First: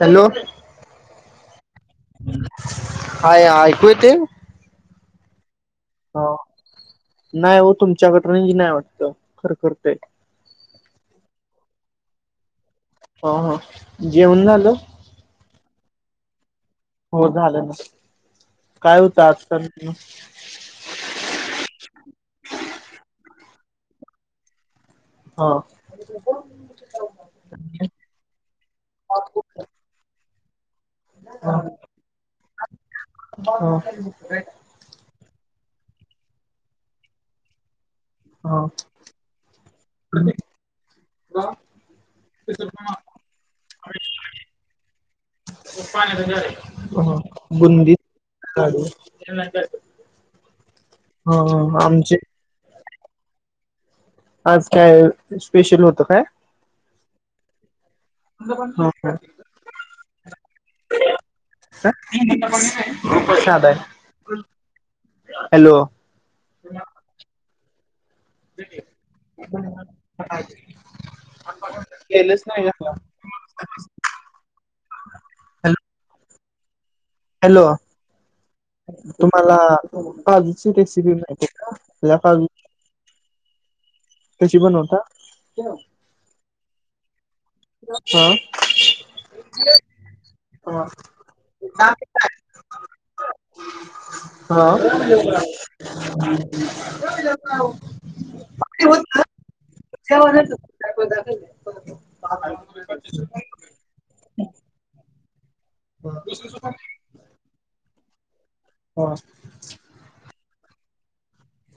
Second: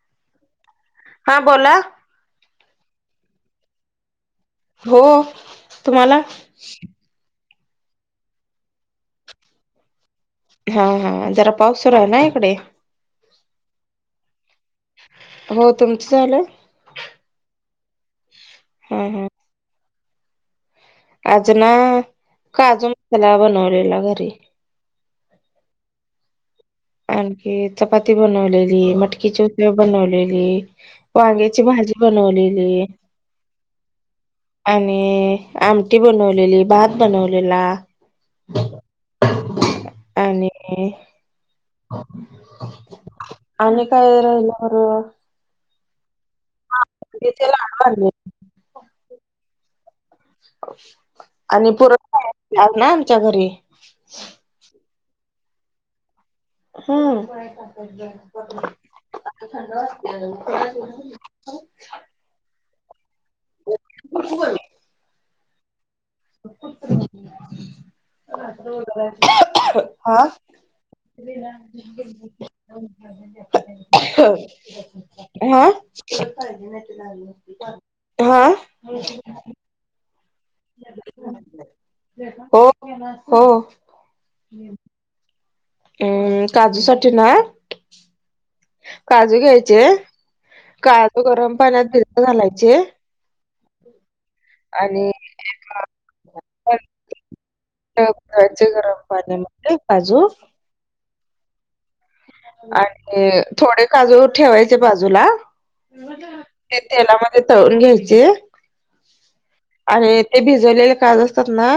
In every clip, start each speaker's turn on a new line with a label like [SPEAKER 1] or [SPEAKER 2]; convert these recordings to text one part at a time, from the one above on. [SPEAKER 1] Hello
[SPEAKER 2] हा बोला.
[SPEAKER 1] Hi ऐकू येतय?
[SPEAKER 2] हो तुम्हाला
[SPEAKER 1] नाही हो तुमच्याकड‌ रेंज नाही वाटत खरखर तय.
[SPEAKER 2] हा हा जरा पाऊस सुरू आहे ना इकडे.
[SPEAKER 1] ह हा जेवन झाल.
[SPEAKER 2] हो तुमचं झालं.
[SPEAKER 1] हो झालं ना
[SPEAKER 2] हा
[SPEAKER 1] काय होतं
[SPEAKER 2] हा
[SPEAKER 1] आजचा मेनू?
[SPEAKER 2] आज ना काजू मसाला बनवलेला घरी.
[SPEAKER 1] हा [unintelligible]
[SPEAKER 2] आणखी चपाती बनवलेली मटकीची उसळ बनवलेली. वांग्याची भाजी बनवलेली.
[SPEAKER 1] हा हा
[SPEAKER 2] आणि आमटी बनवलेली भात बनवलेला.
[SPEAKER 1] हा
[SPEAKER 2] आणि आणि काय राहिलं बर? तिचे
[SPEAKER 1] [unintelligible] [inaudible]
[SPEAKER 2] लाडू
[SPEAKER 1] बुंदी
[SPEAKER 2] आणले
[SPEAKER 1] लाडू
[SPEAKER 2] अश [unintelligible]
[SPEAKER 1] हा आमचे
[SPEAKER 2] आज ना आमच्या घरी
[SPEAKER 1] आज काय स्पेशल होतं काय? हा हा
[SPEAKER 2] हम्म
[SPEAKER 1] प्र आहे [unintelligible] [inaudible] हॅलो
[SPEAKER 2] हा [unintelligible] [inaudible]
[SPEAKER 1] केलंच नाही का
[SPEAKER 2] [unintelligible] हो हा
[SPEAKER 1] हॅलो हॅलो
[SPEAKER 2] हा
[SPEAKER 1] तुम्हाला काजुची रेसिपी माहिती आहे का ओल्या काजूची.
[SPEAKER 2] हो हो
[SPEAKER 1] कशी बनवता?
[SPEAKER 2] अम्म काजूसाठी ना,
[SPEAKER 1] हा
[SPEAKER 2] काजू घ्यायचे
[SPEAKER 1] हा
[SPEAKER 2] काजू गरम पाण्यात
[SPEAKER 1] हा
[SPEAKER 2] भिजत घालायचे,
[SPEAKER 1] हा
[SPEAKER 2] आणि धुवायचे गरम पाण्याने.
[SPEAKER 1] [unintelligible] वेत दा
[SPEAKER 2] आणि थोडे काजू ठेवायचे बाजूला. ते तेलामध्ये तळून घ्यायचे,
[SPEAKER 1] हो
[SPEAKER 2] अणी ते भिजवलेले काजु असतात ना,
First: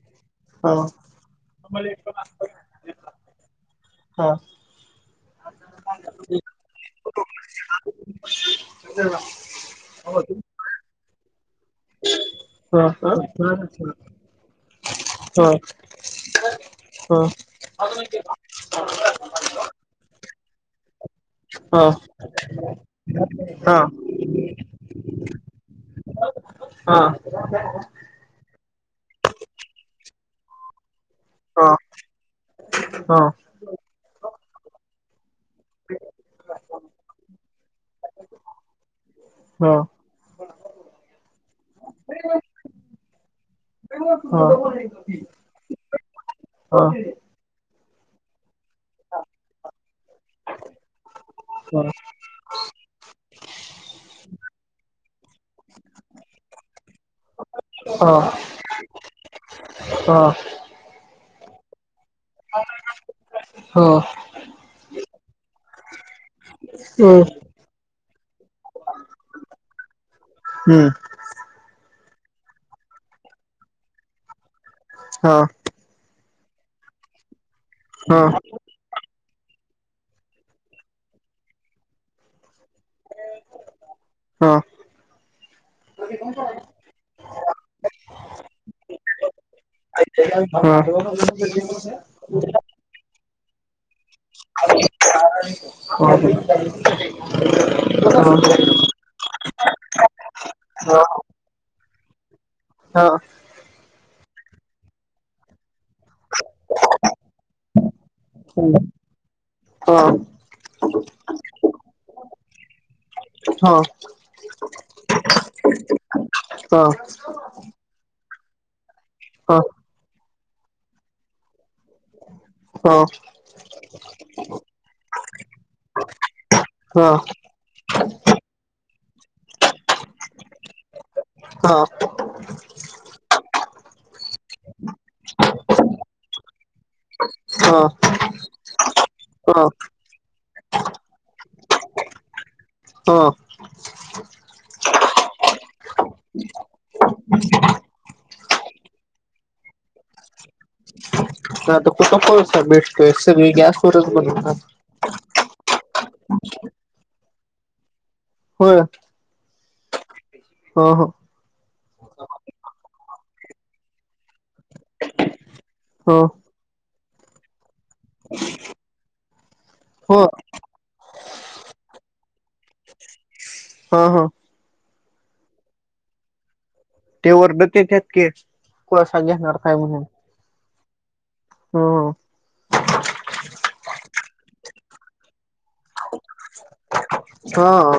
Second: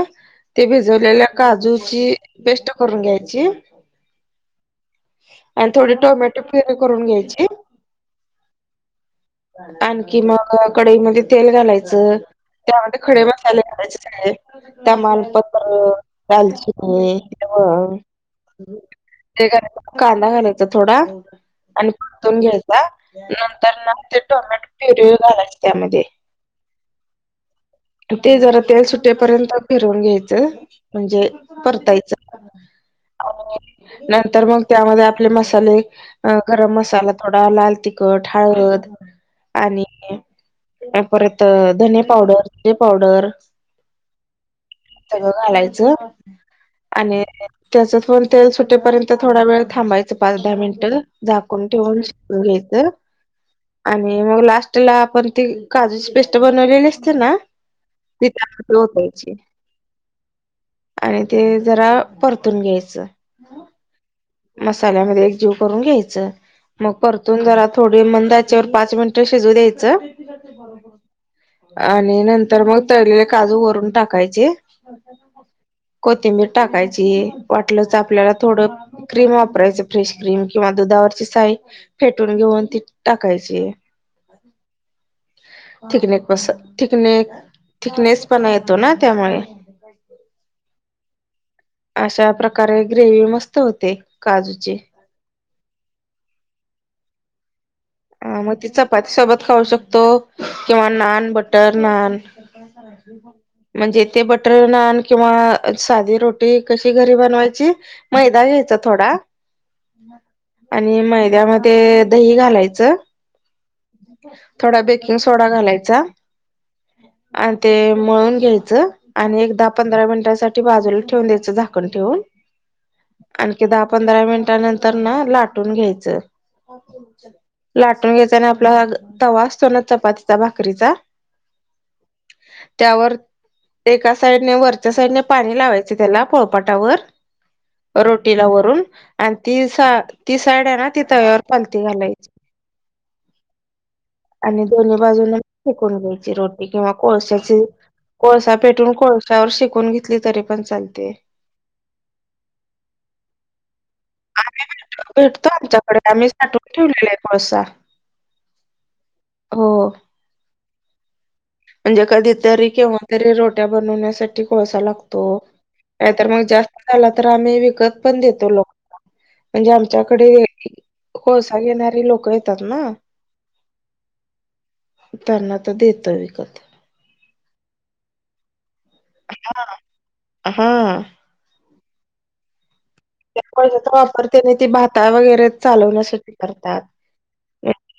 [SPEAKER 2] ते भिजवलेल्या काजूची पेस्ट करून घ्यायची.
[SPEAKER 1] हा
[SPEAKER 2] आणि थोडी टमॅटो प्युरी करून घ्यायची.
[SPEAKER 1] का [unintelligible]
[SPEAKER 2] आणखी मग कडईमध्ये तेल घालायचं. च तेव्हा ते खडे मसाले करायचे काय? तमालपत्र, दालचिनी, तव कांदा घालायचा थोडा आणि परतून घ्यायचा
[SPEAKER 1] हा
[SPEAKER 2] नंतर न ते टोमॅटो प्युरी घालायच त्यामध्ये.
[SPEAKER 1] हा
[SPEAKER 2] ते जरा तेल सुटेपर्यंत फिरून घ्यायचं म्हणजे परतायच नंतर मग त्यामध्ये आ पले मसाले गरम मसाला थोडा लाल तिखट, हळत आणि परत धन पावडर, जिरे पावडर सगळ घालायचं आणि त्याच पण ते सुट टेपर्यंत थोडा वेळ थांबायचं पाच दहा मिनिटं झाकून ठेवून शिजवून घ्यायचं. आणि मग लास्ट ला आपण ती काजूची पेस्ट बनवलेली असतिया ना ति त्यात ओतायची आणि ते जरा परतून घ्यायचं. मसाल्यामध्ये एक जीव करून घ्यायच. मग परतून जरा थोडी मंद आ चे वर पाच मिनिट शिजू द्यायचं. आणि नंतर मग तळलेले काजू वरून टाकायचे. कोथिंबीर टाकायची वाटलंच त आपल्याला थोडं क्रीम वापरायच फ्रेश क्रीम किंवा दुधावरची साय फेटून घेऊन ती टाकायची. थिकनेस पसा थिकनेक थिकनेस पणा येतो ना त्यामुळे.
[SPEAKER 1] हा.
[SPEAKER 2] कारण ग्रेव्ही मस्त होते काजूची.
[SPEAKER 1] होते.
[SPEAKER 2] अं म ती चपाती सोबत खाऊ शकतो किंवा नान, बटर नान म्हणजे ते बटर नान किंवा सादे रोटी कशी घरी बनवायची मैदा घ्यायचा थोडा आणि मैद्यामध्ये दही घालाय थोडा बेकिंग सोडा घालायचा. आणि ते मळून घ्यायचं आणि एक दहा पंधरा मिनिटांसाठी बाजूला ठेवून द्यायचं झा कण ठेवून.
[SPEAKER 1] हो.
[SPEAKER 2] आणकी दहा पंधरा मिनटां नंतर न लाटून घ्यायचं. लाटून घेतल्यान आपला तवा असतो ना चपातीचा, भाकरीचा त्यावर एका साईडने वरच्या साईडने पाणी लावायच त्याला पोळपाटावर. रोटीला वरून आणि ती सा ती साईड हाय ना ती तव्यावर पालती घालायची.
[SPEAKER 1] हा.
[SPEAKER 2] आणि दोन्ही बाजून शेकून घ्यायची रोटी किंवा कोळशाची कोळसा पटवून कोळशावर शेकून घेतली तरी पण चालते.
[SPEAKER 1] आता कुठं कोळसा भेटतोय सगळी गॅस वरच बनतात.
[SPEAKER 2] आम्ही भेटतो आमच्याकडे आम्ही साठवून ठेवलेला आय कोळसा.
[SPEAKER 1] होय?
[SPEAKER 2] हो.
[SPEAKER 1] हा हा.
[SPEAKER 2] म्हणजे कधीतरी केव्हातरी रोट्या बनवण्यासाठी कोळसा लागतो. नायतर
[SPEAKER 1] हो
[SPEAKER 2] मग जास्त झाला तर आम्ही विकत पण देतो लोकां म्हणजे
[SPEAKER 1] हो
[SPEAKER 2] आमच्याकडे कोळसा घेणारे लोक येतात ना.
[SPEAKER 1] हं हं
[SPEAKER 2] त्यांना तर देतोय विकत.
[SPEAKER 1] ते वरडत येत्यात की कोळसा घेणार
[SPEAKER 2] हा
[SPEAKER 1] काय म्हणून.
[SPEAKER 2] हा
[SPEAKER 1] हम्म
[SPEAKER 2] त्या कोळशाचा वापर त्याने ते भाता वगैरे चालवण्यासाठी करतात.
[SPEAKER 1] हां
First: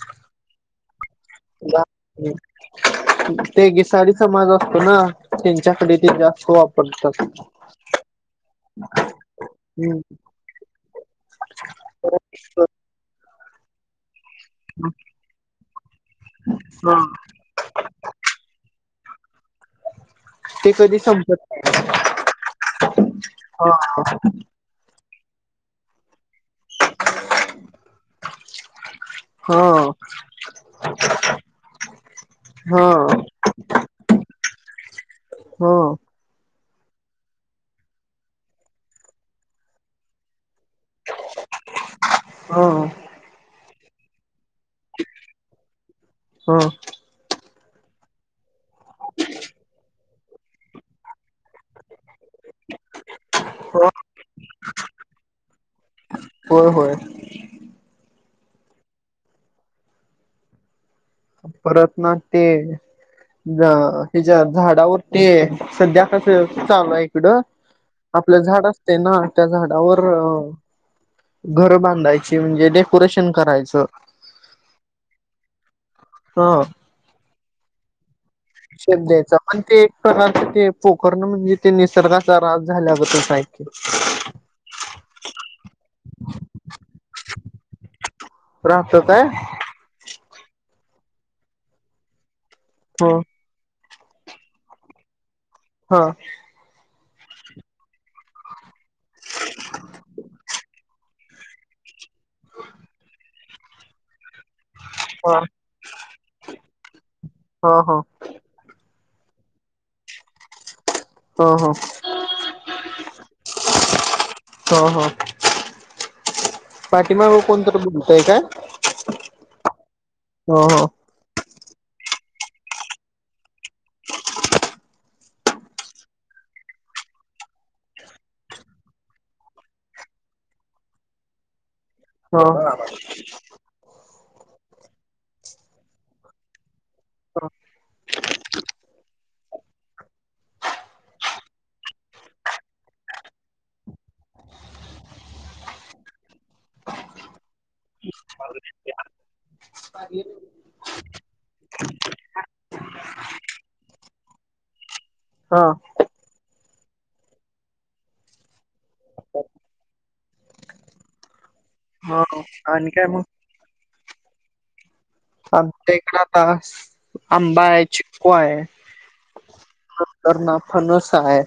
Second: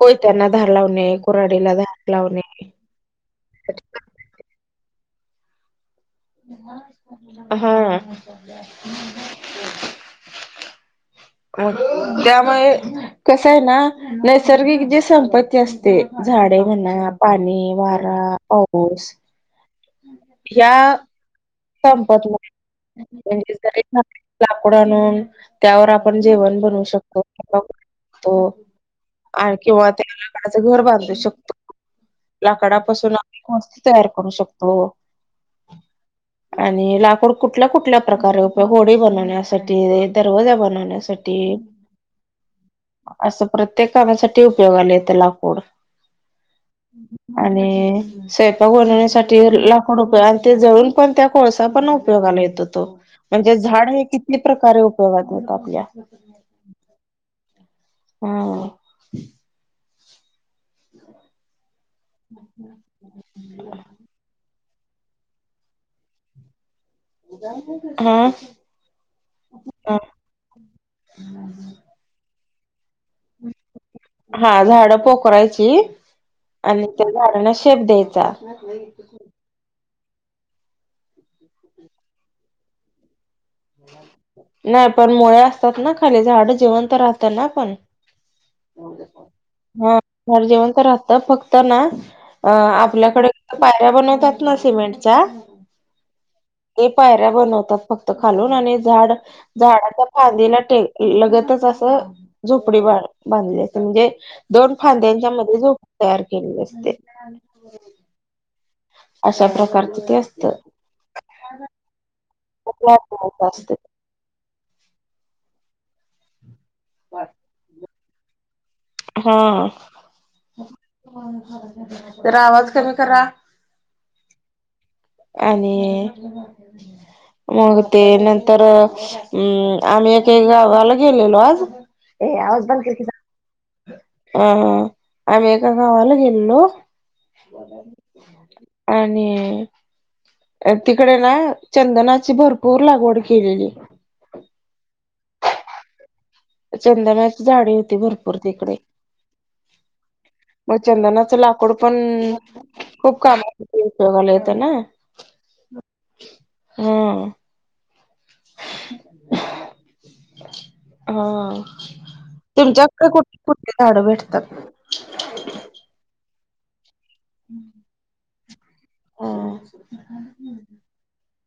[SPEAKER 2] कोयत्यांना धार लावने.
[SPEAKER 1] [unintelligible] ते घे साडीच समाज असतो ना त्यांच्याकडे [unintelligible] हो वापरतात
[SPEAKER 2] हा
[SPEAKER 1] हम्
[SPEAKER 2] [unintelligible] त्यामुळे कसं आहे ना नैसर्गिक जे संपत्ती असते झाडे
[SPEAKER 1] हा
[SPEAKER 2] म्हणा पाणी [inaudible] वारा पाऊस या
[SPEAKER 1] ते कधी संपत
[SPEAKER 2] संपत म्हन म्हणजे
[SPEAKER 1] हा
[SPEAKER 2] लाकूड आणून त्यावर आपण जेवण बन शकतो [unintelligible] तो [inaudible]
[SPEAKER 1] हा
[SPEAKER 2] किंवा त्या लाकडाच घर बांधू शकतो,
[SPEAKER 1] हा
[SPEAKER 2] लाकडापासून वस्तू तयार करू शकतो
[SPEAKER 1] हो
[SPEAKER 2] आणि लाकूड कुठल्या कुठल्या प्रकारे उपयोग होडी बनवण्यासाठी दरवाजा बनवण्या वण्यासाठी
[SPEAKER 1] हा
[SPEAKER 2] अस प्रत्येक कामासाठी किती उपयोगाला येतं लाकूड
[SPEAKER 1] हा
[SPEAKER 2] आणि सेफ [inaudible] साठी लाखो रुपये आणि ते जळून पण त्या कोळसा पण उपयोगाला येतो तो, म्हणजे झाड हे कितली प्रकारे उपयोगात येत आपल्या.
[SPEAKER 1] होय होय
[SPEAKER 2] हू
[SPEAKER 1] परत ना ते जा त्याच्या झाडावर ते सध्या कसं चालू आहे इकडं
[SPEAKER 2] हा.
[SPEAKER 1] आपल्या झाड ते ना त्या
[SPEAKER 2] हा
[SPEAKER 1] झाडावर घरं बांधायची म्हणजे डेकोरेशन करायचं.
[SPEAKER 2] हा झाडं पोखरायची
[SPEAKER 1] हा.
[SPEAKER 2] आणि त्या झाडाना शेप द्यायचा.
[SPEAKER 1] शेप द्यायचा पण ते एक प्रकारच ते पोखरण म्हणजे ते निसर्गाचा ऱ्हास झाल्यागतच हाय.
[SPEAKER 2] नाही पण मुळे असतात ना खाली झाडं जिवंत राहतात ना पण
[SPEAKER 1] राहतात
[SPEAKER 2] झाडं जिवंत राहतात फक्त ना अ
[SPEAKER 1] ह
[SPEAKER 2] आपल्याकडे पायऱ्या बनवतात ना सिमेंटच्या
[SPEAKER 1] हा.
[SPEAKER 2] ते पायऱ्या बनवतात फक्त खालून आणि झाड झाडाच्या फांदीला टे लगतच असं झोपडी बांध बांधली म्हणजे दोन फांद्यांच्या मध्ये झोपडी तयार केलेली असते.
[SPEAKER 1] हं, हं
[SPEAKER 2] अशा प्रकारच ते असते.
[SPEAKER 1] हो, हो.
[SPEAKER 2] [unintelligible]
[SPEAKER 1] हं, हं पाठीमाग कोणतरी बोलतयं का?
[SPEAKER 2] हा, जरा आवाज कमी करा. आणि मग ते नंतर अ हम्म, आम्ही एके गावाला गेलेलो.
[SPEAKER 1] हं, हा...
[SPEAKER 2] अं आम्ही एका गावाला गेलेलो. आणि आण् तिकडे ना चंदनाची भरपूर लागवड केलेली. चंदनाची झाडे होती भरपूर तिकडे, मग चंदनाचं लाक लाकूड पण खूप कामाला उपयोगाला येत ना
[SPEAKER 1] ह
[SPEAKER 2] होय, हं
[SPEAKER 1] ह आणि
[SPEAKER 2] तुमच्याक
[SPEAKER 1] काय मग
[SPEAKER 2] कुठ कुठली झाडं भेटतात?
[SPEAKER 1] आमच्या इकडे आता आंबा हाय, चिकू हाय.
[SPEAKER 2] हम्म
[SPEAKER 1] नंतरन फणस हाय,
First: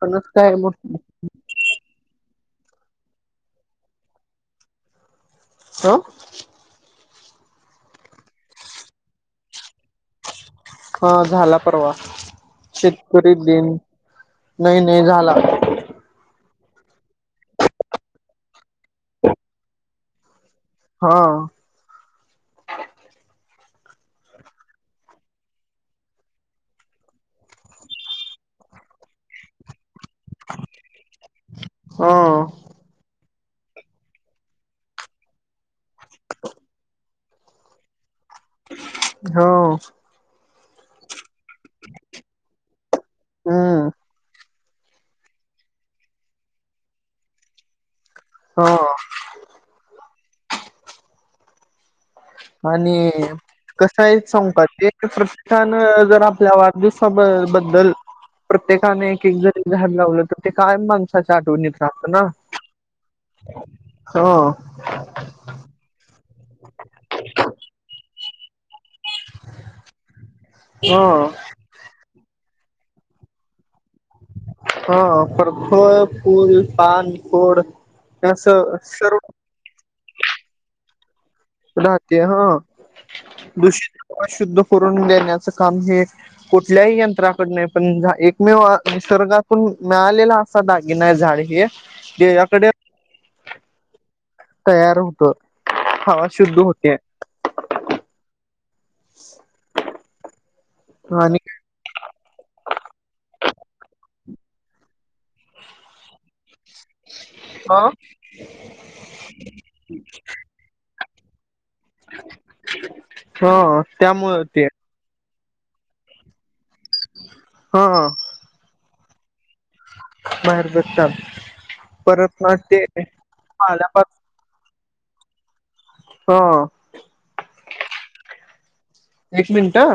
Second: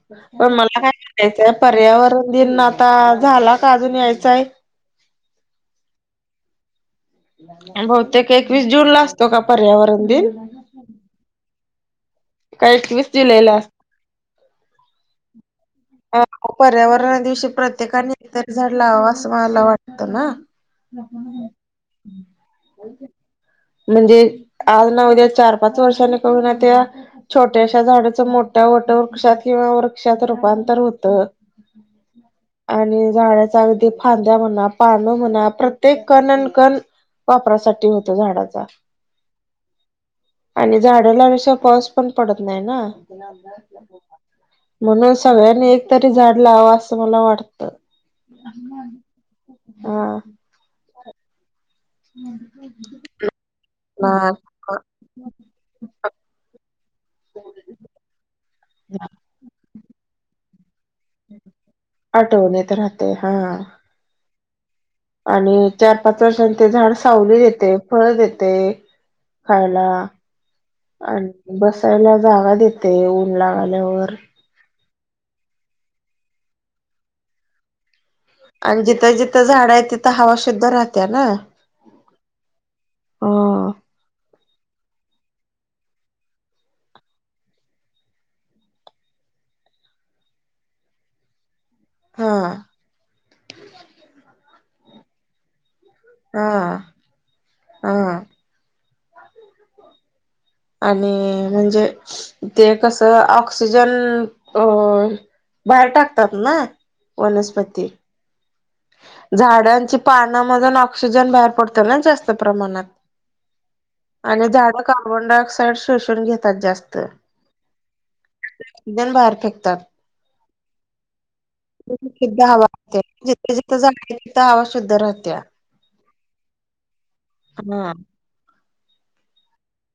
[SPEAKER 1] फणस काय मग
[SPEAKER 2] याच्या पर्यावरण दिन आता झाला का अजून यायचाय?
[SPEAKER 1] हां.
[SPEAKER 2] आणि बहुतेक एकवीस जून ला असतो का पर्यावरण दिन?
[SPEAKER 1] हा झाला परवा,
[SPEAKER 2] का एकवीस
[SPEAKER 1] शेतकरी
[SPEAKER 2] जुलैला
[SPEAKER 1] दिन नाही, नाही झाला.
[SPEAKER 2] कारण का पर्यावरणा दिवशी प्रत्येकानी एकतरी झाड लावाव असं मला वाटतं ना.
[SPEAKER 1] हो,
[SPEAKER 2] [inaudible] म्हणजे आज ना उद्या चार -पाच वर्षांनी का होईना त्या छोट्याश्या झाडाचं मोठ्या वटवृक्षात किंवा व क्षात रूपांतर होत.
[SPEAKER 1] हा
[SPEAKER 2] आणि झाडाचा अगदी फांद्या म्हणा, पान म्हणा प्रत्येक कणनकण वापरासाठी होतो झाडाचा.
[SPEAKER 1] हो,
[SPEAKER 2] आणि झाड लावल्याशिवाय पाऊस पण पडत नाही ना
[SPEAKER 1] हम्म
[SPEAKER 2] म्हणून सगळ्यांनी एकतरी झाड लावावं असं मला वाटतं.
[SPEAKER 1] हो,
[SPEAKER 2] हा,
[SPEAKER 1] आणि कस
[SPEAKER 2] ना
[SPEAKER 1] आहे सांगु का ते प्रत्येकान जर आपल्या वाढदिवसा बद्दल प्रत्येकाने एक-एक जरी झाड लावलं तर ते काय माण माणसाच्या आठवणित राहतं ना,
[SPEAKER 2] आठवण येत राहते हा
[SPEAKER 1] हो
[SPEAKER 2] आणि चार -पाच वर्षांनी ते झाड सावली देते, फळ देते. खायला
[SPEAKER 1] हा
[SPEAKER 2] अन् बसायला जागा देते ऊन लागल्यावर.
[SPEAKER 1] हा, पर फळ, फुल, पान, फोड
[SPEAKER 2] आणि जिथं जिथं झाडं आहे, तिथं हवा शुद्ध राहत्या ना.
[SPEAKER 1] राहते ह,
[SPEAKER 2] हा
[SPEAKER 1] दूषित-शुद्ध करून देण्याचं काम हे. कुठल्याही यंत्राकड नाही, पण एकमेव हा निसर्गातून मिळालेला. दागिना आहे झाड हे.
[SPEAKER 2] हा.
[SPEAKER 1] त्याच्याकडे तयार होतो.
[SPEAKER 2] हा. हा. आणि म्हणजे. ते कसं ऑक्सिजन अ, बाहेर टाकतात ना.
[SPEAKER 1] आ.
[SPEAKER 2] वनस्पती झाडांची पानामधून, ऑक्सिजन, बाहेर पडतो ना, जास्त प्रमाणात.
[SPEAKER 1] हो त्यामुळे
[SPEAKER 2] आणि
[SPEAKER 1] ते.
[SPEAKER 2] झाडं कार्बन डाय ऑक्साइड शोषून घेतात जास्त.
[SPEAKER 1] हो.
[SPEAKER 2] ऑक्सिजन बाहेर फेकतात.
[SPEAKER 1] मार [unintelligible]
[SPEAKER 2] शुद्ध हवा ते जिथे-जिथ-तिथ हवा शुद्ध राहत्या.
[SPEAKER 1] हा
[SPEAKER 2] हा
[SPEAKER 1] एक मिनट हा.